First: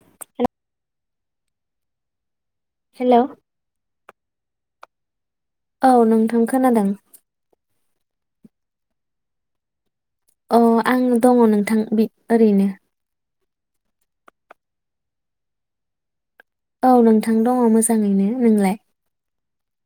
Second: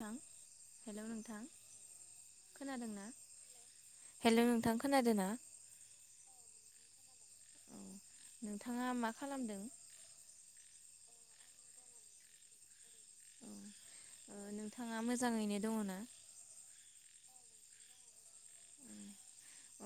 थां हेलौ नों खोनादोंना हेलौ हेलौ नोंथां? खोनादो ना? औ नोंथां खोनादों। औ नोंथाङा मा खालामदों? अ आं दङ नोंथां बि ओरैनो। औ नोंथाङा मोजाङैनो दङ ना? औ नोंथां दङ मोजाङैनो नोंलाय?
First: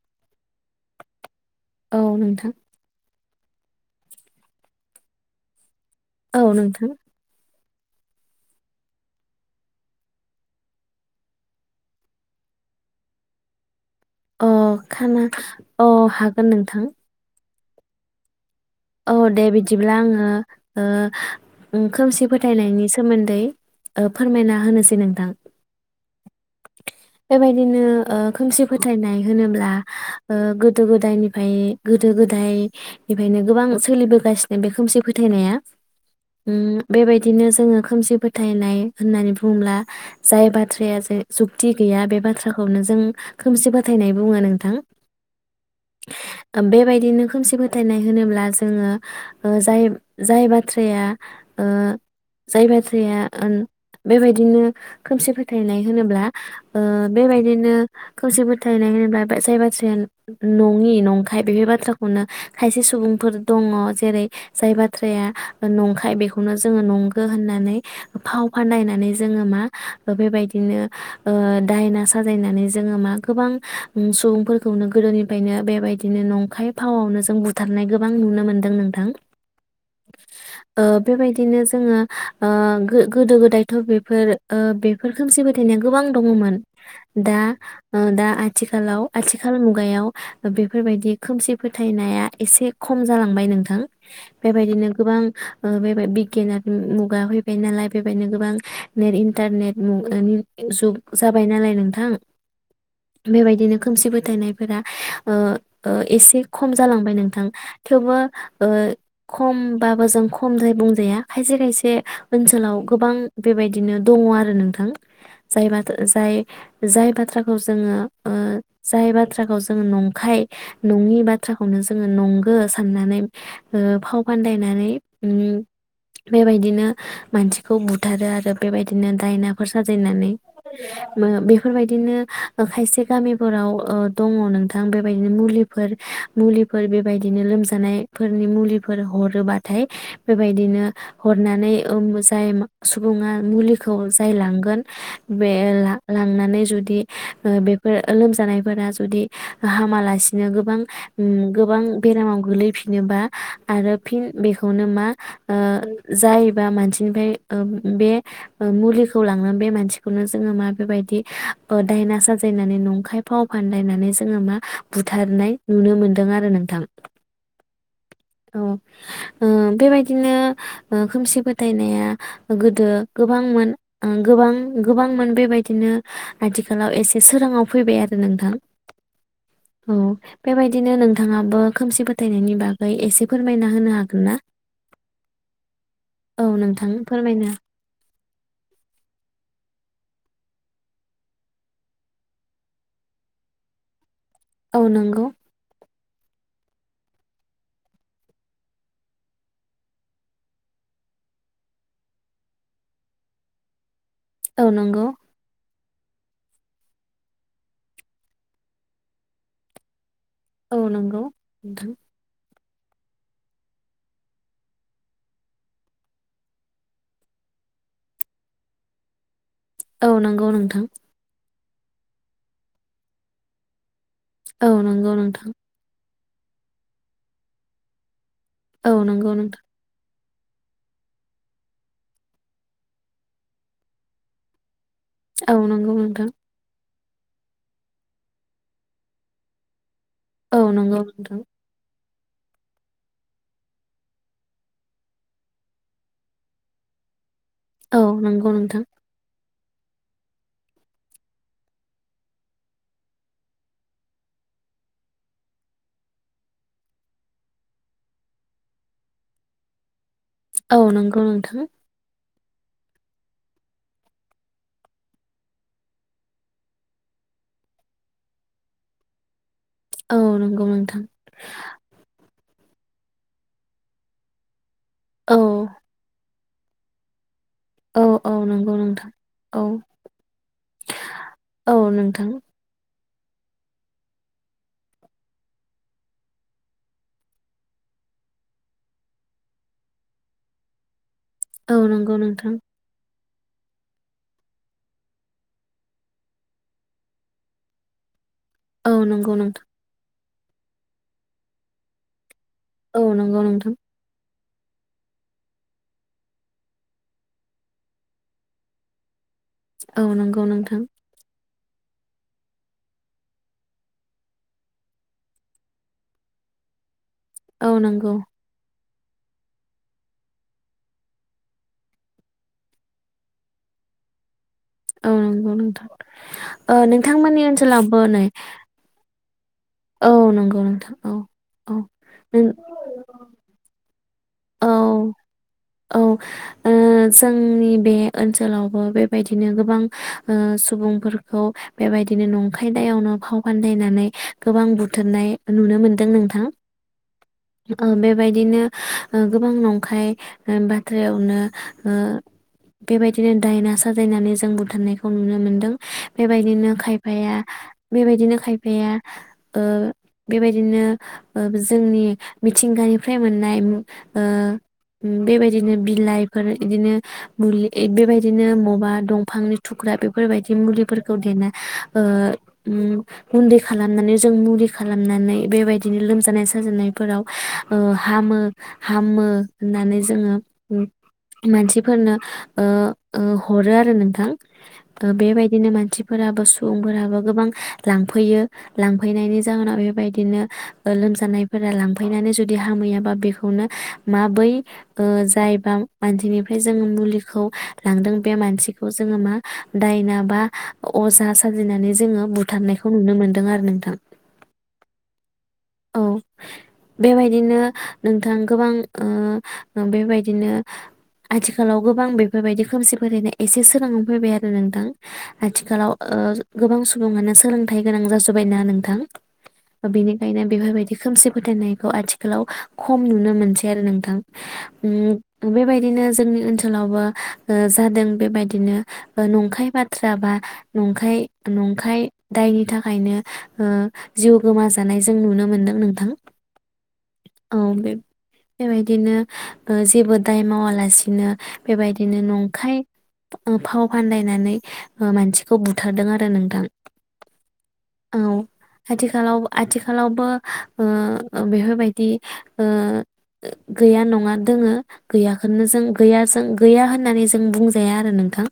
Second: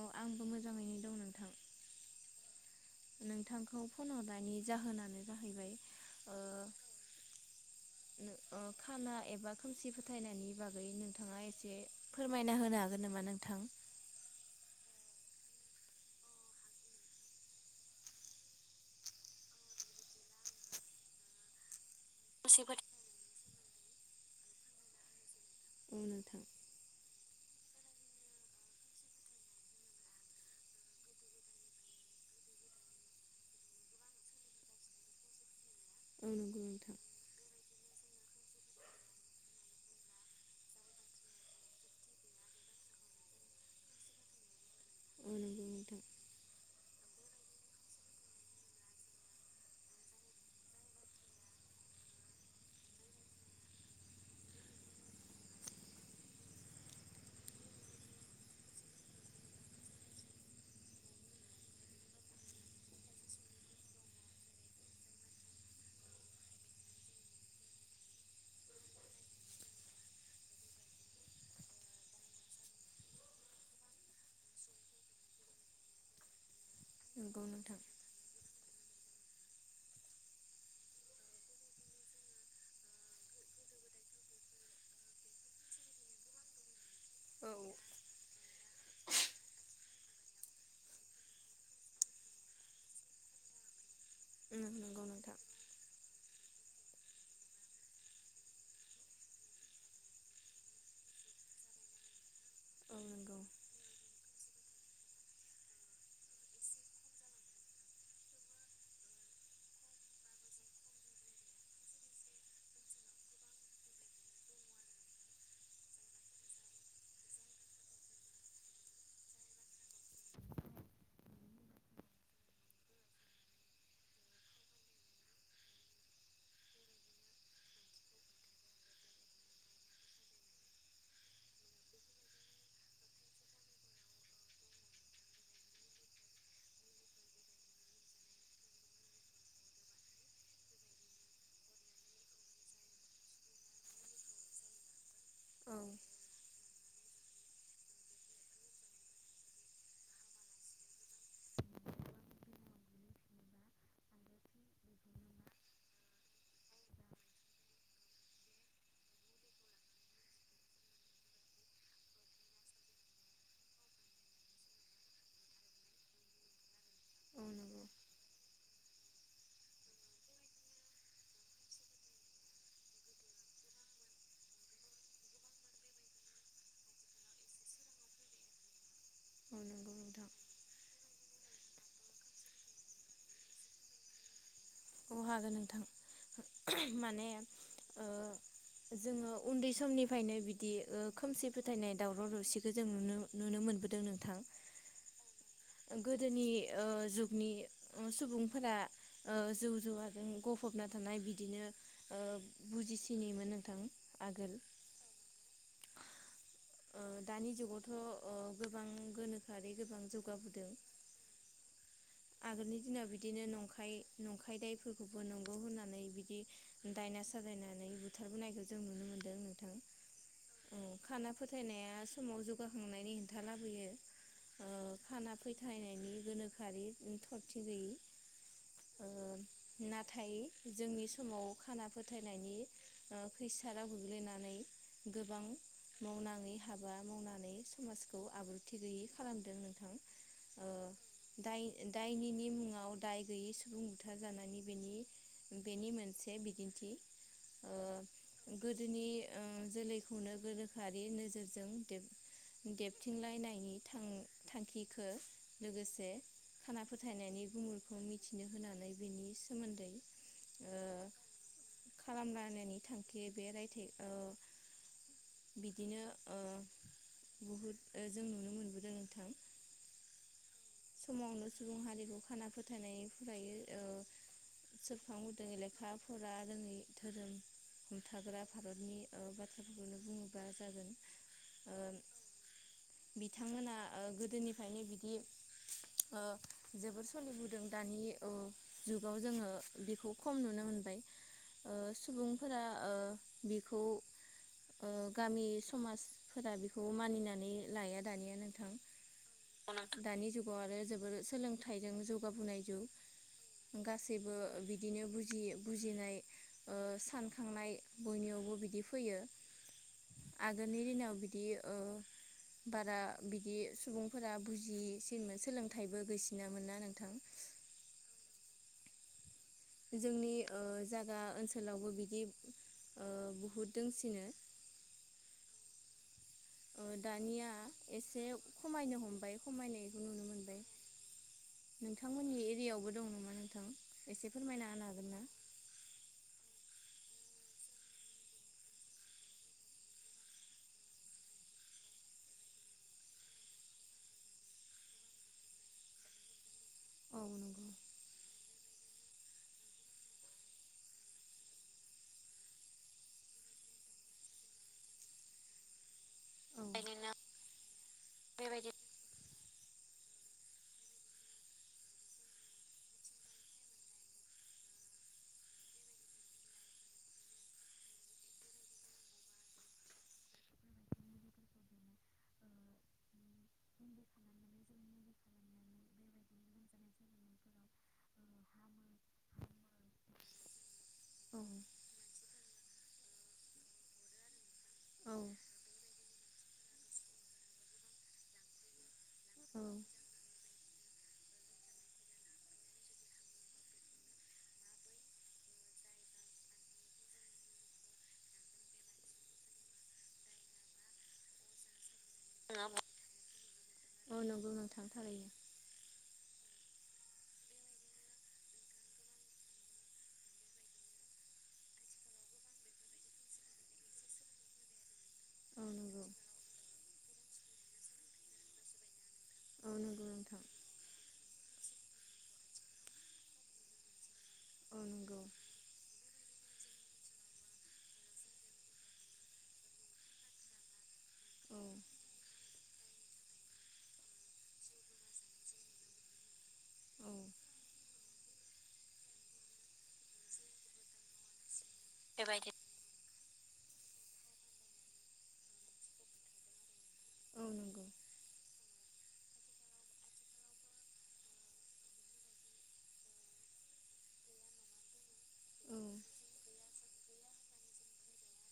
अ आंबो मोजाङैनो दं नोंथां। औ नोंथां। नोंथांखौ फन हरनायनि जाहोनानो जाहैबाय ओ औ नोंथां। ओ खाना एबा खोमसि फोथायनायनि बागै नोंथाङा एसे फोरमायना होनो हागोन नामा नोंथां? अ खाना अ हागोन नोंथां। औ दे बिदिब्ला आङो ओ उ खोमसि फोथायनायनि सोमोन्दै ओ फोरमायना होनोसै नोंथां। उम नोंथां। बेबायदिनो ओ खोमसि फोथायनाय होनोब्ला ओ गोदो गोदायनिफ्राय गोदो गोदाय निफ्रायनो। गोबां सोलिबोगासिनो बे खोमसि फोथायनाया। औ उम नंगौ नोंथां बेबायदिनो जोङो खोमसि फो फोथायनाय होननानै बुंब्ला जाय बाथ्राया जे जुक्ति गैया बे बाथ्राखौनो जों खोमसि फोथायनाय बुङो नोंथां। औ नंगौ नोंथां दा बेबाय बिदिनो खोमसि फोथायनाय होनोब्ला जोङो ओ जाय बाथ्राया ओ जाय बाथ्राया बेबायदिनो खोमसि फोथायनाय होनोब्ला ओ बेबायदिनो खोमसि फोथायनाय होनोब्ला जाय बाथ्राया नङि नंखाय बेफोर बाथ्राखौनो खायसे सुबुंफोर दङ जेरै जाय बाथ्राया नंखाय बेखौनो जोङो नंगो होननानै फाव फान्दायनानै जोङो मा बेबायदिनो ओ दायना साजायनानै जोङो मा गोबां सुबुंफोरखौनो गोदोनिफ्रायनो बेबायदिनो नंखाय फावआवनो जों नंगौ नोंथां बुथारनाय गोबां नुनो मोनदों नोंथां ओ बेबायदिनो जोङो ओ गोदो गोदायथ बेफोर ओ बेफोर खोमसि फोथायनाया गोबां दङमोन दा औ ओ दा आथिखालाव आथिखाल मुग मुगायाव बेफोरबायदि खोमसि फोथायनाया एसे खम जालांबाय नोंथां। बेबायदिनो नंगौ गोबां नोंथां ओ बे बि गिनात मुगा फैबाय नालाय बेबायदिनो गोबां नेट इन्टारनेट जाबाय नालाय नोंथां औ नंगौ बेबायदिनो खोमसि फो फोथायनायफोरा ओ ओ एसे खम जालांबाय नों नोंथां थेवबो ओ खमबाबो जों खमद्राय बुंजाया खायसे खायसे ओनसोलाव गोबां बेबायदिनो दङ आरो नोंथां जाय [unintelligible] जाय जाय बाथ्राखौ जोङो ओ जाय बाथ्राखौ जोङो नंखाय नङि बाथ्राखौनो जोङो नंगो साननानै ओ फाव फान्दायनानै उम बेबायदिनो मानसिखौ बुथारो आरो बेबायदिनो दायनाफोर साजायनानै बेफोरबायदिनो खायसे गामिफोराव ओ दङ नोंथां बेबायदिनो मुलिफोर मुलि फोर बेबायदिनो लोमजानायफोरनि मुलिफोर हरोबाथाय बेबायदिनो हरनानै ओम जाय सुबुङा मुलिखौ जाय लांगोन बे औ ला-लांनानै जुद बे ओ बेफोर लोमजानायफोरा जुदि हामालासिनो गोबां ओम गोबां बेरामाव गोलैफिनोबा आरो फिन बेखौनो मा ओ जायोबा मानसिनिफाय बे मुलिखौ लांना बे मानसिखौनो जोङो मा बेबायदि ओ दायना साजायनानै नंखाय फाव फानदायनानै जोङो मा बुथारनाय नुनो मोन्दों। नों आरो नोंथां अ नंगौ। औ ओ बेबायदिनो खोमसि फोथायनाया गोदो गोबांमोन गोबां गोबांमोन बेबायदिनो आथिखालाव एसे सोराङाव फैबाय आरो नोंथां। नंगौ औ नोंथां बेबायदिनो नों नोंथाङाबो खोमसि फोथायनायनि बागै एसे फोरमायना होनो हागोन ना? अ हागोन नोंथां औ नोंथां माने फोरमायनो ओ जोङो उन्दै समनि फायनो बिदि ओ खोमसि फोथायनाय दावराव दावसिखौ जों नुनो नुनोमोनबोदों नोंथां। औ नंगौ। गोदोनि ओ जुगनि सुबुंफोरा ओ जुट जुवाजों ग'फबना थानाय बिदिनो बुजिसिनिमोन नोंथां। आगोल औ नंगौ। ओ दानि जुगावथ ओ गोबां गोनोखोआरि गोबां जुग औ नंगौ नोंथां। आगोलनि दिनाव बिदिनो नंखाय - नंखाय दायफोरखौबो नंगौ होननानै बिदि दायना साजायनानै बुथारबोनायखौ जों नुनो मोन्दों नोंथां। औ नों नंगौ औ नोंथां। खाना फोथायनाया समाव जौगाखांनायनि हेंथा लाबोयो। औ ओ नंगौ खाना नोंथां फोथायनायनि गोनोखोआरि थरथि गैयि, औ नंगौ नोंथां। थायो जोंनि समाव खाना फोथायनायनि ओ खैसाराव गोग्लैनानै गोबां औ नंगौ नोंथां मावनाङै हाब हाबा मावनानै समाजखौ आब्रुथि गैयै खालामदों नोंथां। औ ओ नंगौ नोंथां। दाय दायनिनि मुङाव दाय गैयै सुबुं बुथार जानायनि बेनि बेनि मोनसे बिदिन्थि ओ औ नंगौ नोंथां। गोदोनि जोलैखौनो गोरोखोआरि नोजोरजों देब देबथिंलायनायनि थां थांखिखौ लोगोसे खाना फोथायनायनि गुमुरखौ मिथिनो होनानै बेनि सोमोन्दै ओ औ नंगौ नोंथां। [unintelligible] थांखि बे रायथाइखौ बिदिनो ओ बहुद जों नुनो मोनबोदों नोंथां। औ नंगौ नोंथां समावनो सुबुं हारिखौ खाना फो थानाय फायो औ औ सोरखांबोदों ए लेखाफोरार जोंनि धोरोम औ औ हमथाग्रा नंगौ भारतनि नोंथां ओ औ बाथ्राफोरखौनो बुङोब्ला जागोन औ ओ नोंथां बिथांमोना ओ गोदोनिफ्रायनो बिदि ओ जोबोर सोलिबोदों दानि ओ जुगाव जोङो बेखौ खम नुनो मोनबाय ओ औ नंगौ नोंथां सुबुंफोरा ओ बिखौ ओ गामि समाजफोरा बेखौ मानिनानै लाया दानिया नों औ नंगौ नोंथां। दानि जुगाव आरो जोबोर सोलोंथाइजों जौ जौगाबोनाय औ नंगौ नोंथां जुग गासैबो बिदिनो बुजियि बुजिनाय ओ सानखांनाय बयनियावबो बिदि फैयो। औ नंगौ नोंथां। आगोलनि दिनाव बिदि ओ बारा बिदि सुबुंफोरा बुजि जिसिनमोन सोलोंथाइबो गोैसिनामोनना नोंथां औ नंगौ। जोंनि ओ जागा ओनसोलावबो बिदि ओ बहुद दोंसिनो। औ नंगौ नोंथां। ओ नोंथांमोननि दानिया ओनसोलावबो नै एसे खमायनो हमबाय। खमायनायखौ औ नुनो नंगौ मोनबाय नोंथां औ औ नोंथांमोननि नों एरियायावबो दं नामा नोंथां एसे फोरमायना होना औ हागोन ना? औ ओ जोंनि बे ओनसोलावबो बेबायदिनो गोबां ओ सुबुंफोरखौ बेबायदिनो नंखायदायावनो फाव फान्दायनानै गोबां बुथारनाय नुनो मोनदों नोंथां। ओ बेबायदिनो ओ गोबां नंखाय ओ बाथ्रायावनो ओ बेबायदिनो दायना साजायनानै जों बुथारनायखौ नुनो मोनदों। बे बायदिनो हागोन ना खायफाया बेबायदिनो खायफाया। ओ बेबायदिनो ओ जोंनि मिथिंगानिफ्राय मोननाय मुं ओ उम बेबायदिनो बिलाइफोर इदिनो मुलि बेबायदिनो मबा दंफांनि थुख्रा बेफोरबायदि मुलिफोरखौ देना ओ उम गुन्दै खालामनानै जों मुलि खालामनानै बेबायदिनो लोमजानाय साजानायफोराव ओ हामो हामो होननानै जोङो उम औ नंगौ मानसिफोरनो ओ ओ हरो आरो नोंथां ओ बेबायदिनो मानसिफोराबो सुबुंफोराबो गोबां लांफैयो लांफैनायनि जाहोनाव ओरैनो बेबायदिनो ओ लोमजानायफोरा लांफैनानै जुदि हामहैयाबा बेखौ हमो मा बै ओ जायबा मानसिनिफ्राय जो मुलिखौ लांदों बे मानसिखौ जोङो मा दायना बा अजा साजायनानै जोङो बुथारनायखौ बेबायदि औ नुनो मोनदों आरो नोंथां। औ नंगौ नोंथां थारैनो औ बेबायदिनो नोंथां खोबो ओ ओ बेबायदिनो आथिखालाव गोबां बेफोरबायदि खोमसि फोथायनाय एसे सोरङाव फैबाय आरो नोंथां औ आथिखालाव नंगौ ओ गोबां सुबुङानो सोलोंथाइ गोनां जाजोबबायना नोंथां औ ओ नंगौ बेनि। नोंथां फोथायनायखौ आथिखालाव खम नुनो मोनसै आरो नोंथां। औ नंगौ उम बेबायदिनो जो जोंनि ओनसोलावबो ओ जादों बेबायदिनो ओ नंखाय बाथ्रा बा नंखाय औ नंखाय दायनि थाखायनो ओ जिउ गोमाजा जानाय जों नुनो मोनदों नोंथां औ बे बेबायदिनो ओ जेबो दाय मावालासिनो बेबायदिनो बेबायदि नंखाय फाव फान्दायनानै मानसिखौ बुथारदों आरो नोंथां औ नंगौ औ आथिखालाव आथिखालाव बो ओ बेफोरबायदि ओ गैया नङा दङ गैयाखौनो औ जों गैया जों गैया होननानै जों बुंजाया आरो नोंथां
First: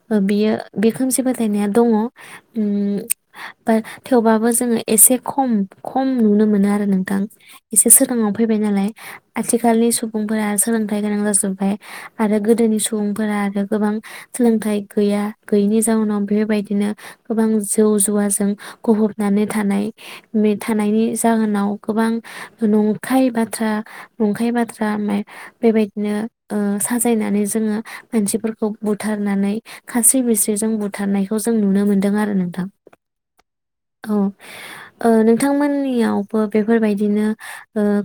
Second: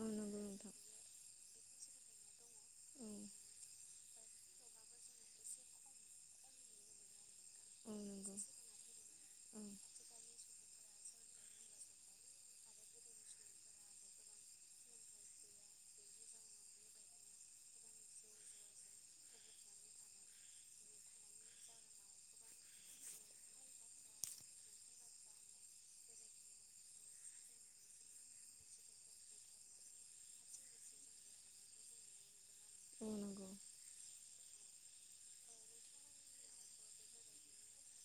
औ नंगौ बियो नोंथां बे खोनसे बा फोथायनाया दङ ओम औ बा थेवबाबो जोङो एसे खम खम नुनो मोनो आरो नोंथां। एसे औ सिगांङाव नंगौ फैबाय नालाय आथिखालनि सुबुंफोरा सोलोंथाइ गोनां जाजोबबाय आरो गोदोनि सुबुंफोरा आरो गोबां सोलोंथाइ गैया गैयिनि जाउनाव बेफोरबायदिनो गोबां जौ जुवाजों गहबनानै थानाय। थानायनि जाहोनाव गोबां नंखाय बाथ्रा नंखाय बाथ्रा बेबायदिनो साजायनानै जोङो मानसिफोरखौ बुथारनानै खास्रि बिस्रि जों बुथारनायखौ जों नुनो मोनदों आरो नोंथां गौ [inaudible] औ ओ नोंथांमोननियावबो बेफोरबायदिनो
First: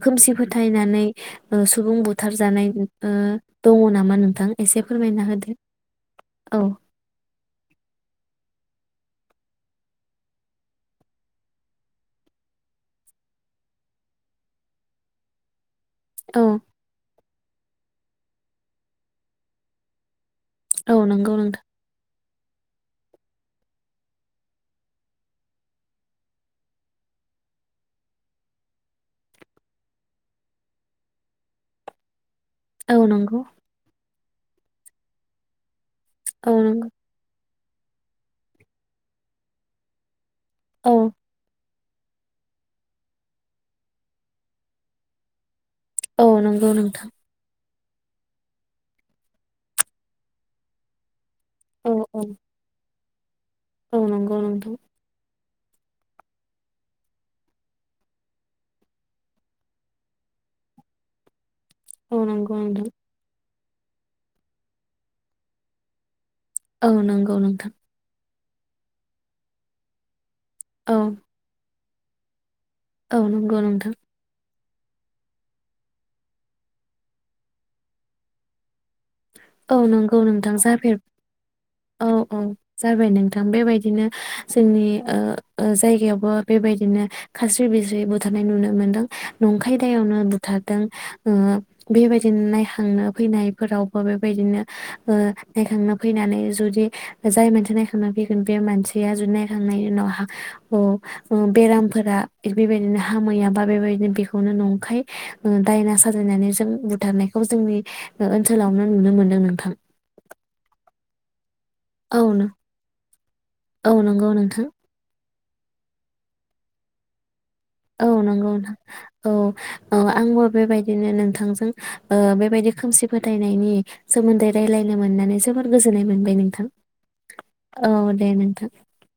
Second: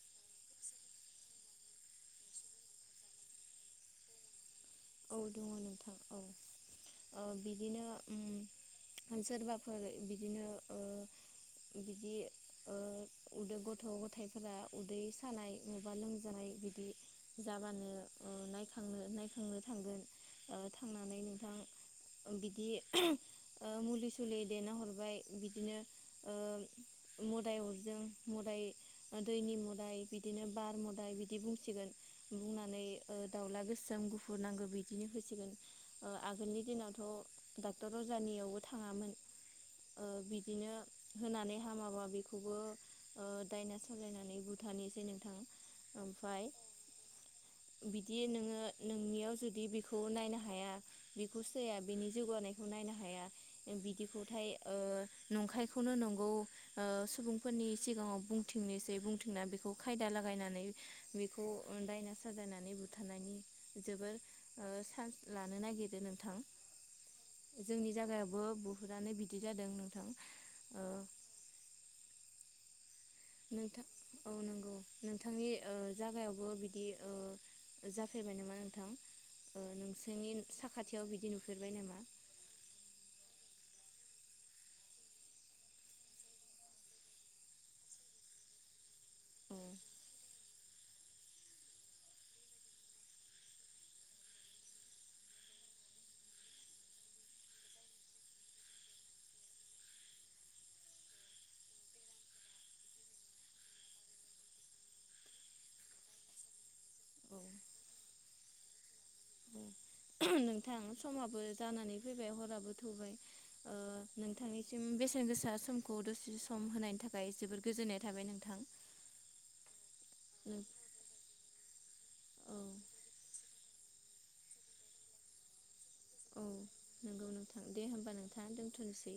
खोमसि ओ फोथायनानै ओ सुबुं बुथारजानाय ओ दङ नामा नोंथां? एसे औ फोरमायना दङ होदो नोंथां औ औ बिदिनो सोरबाफोर बिदिनो ओ बिदि ओ उन्दै गथ' गथायाइफोरा उदै सानाय माबा औ लोमजानाय बिदि जाबानो ओ नायखांनो नायखांनो थांगोन ओ औ थांनानै नंगौ नोंथां नोंथा बिदि मुलि सुलि देना हरबाय बिदिनो मोदाय अरदों मोदाय दैनि मोदाय बिदिनो बार मोदाय बिदि बुंसिगोन बुंनानै औ ओ नंगौ दाउला गोसोम गु खौ नांगौ बिदिनो होसिगोन। औ आगोलनि नंगौ दिनावथ डाक्टर अजानियावबो थाङामोन ओ बि बिदिनो औ होनानै हामाबा बेखौबो ओ दायना सालायनानै बुथारनोसै नोंथां औ ओमफाय नंगौ नोंथां बिदि नोङो नोंनियाव जुदि बेखौ नायनो हाया बिखौ सैया औ बिनि औ जौगानायखौ नायनो हाया। औ नंगौ बिदिखौथाय नोंथां ओ नंखायखौनो नंगौ ओ सुबुंफोरनि सिगाङाव बुंथिंनोसै बुंथिंना बेखौ खायदा लागायनानै बेखौ दायना औ नंगौ साजायनानै नोंथां बुथारनायनि जोबोर सान्स लानो नागिरो नोंथां औ नंगौ नोंथां। बो बुहुदानो बिदि जादों नोंथां। ओ औ औ नंगौ नोंथां औ नांगौ नोंथांनि ओ जागायावबो बिदि ओ जाफेरबाय नामा नोंथां ओ औ नोंगौ नोंसोरनि नोंथां जाफेर साखाथियाव बिदि नुफेरबाय नामा? औ औ जाबाय नोंथां बेबायदि बिदिनो जोंनि ओ जायगायावबो बेबायदिनो खास्रि बिस्रि बुथारनाय नुनो मोनदों। औ नंखाय दायावनो बु बुथारदों ओ बेबायदिनो नायहांनो फैनायफोरावबो बे बेबायदिनो ओ नायखां फैनानै जुदि जाय मानसिया नायखां फैगोन बे मानसिया जुदि नायखांनायनि उनाव अ बेरामफोरा बेबायदिनो हामैया बा बेबायदिनो बेखौनो नंखाय दायना साजायनानै जों औ बुथारनायखौ जोंनि ओनसोलावनो नुनो मोन नोंथां। समाबो जानानै औ फैबाय हराबो थौबाय ओ औ नंगौ नोंथां नोंथांनिसिम बेसेन गोसा जोंखौ दसे सम होनायनि थाखाय जोबोद औ नोंगौ औ औ आंबो बेबायदिनो नोंथांजों ओ औ बेबायदि ओ खोमसि फोथायनायनि सोमोन्दै रायज्लायनो मोननानै जोबोर गोजोननाय मोनबाय औ नोंथां नंगौ नोंथां औ होमबा दे नोंथां। दोनथ'नोसै।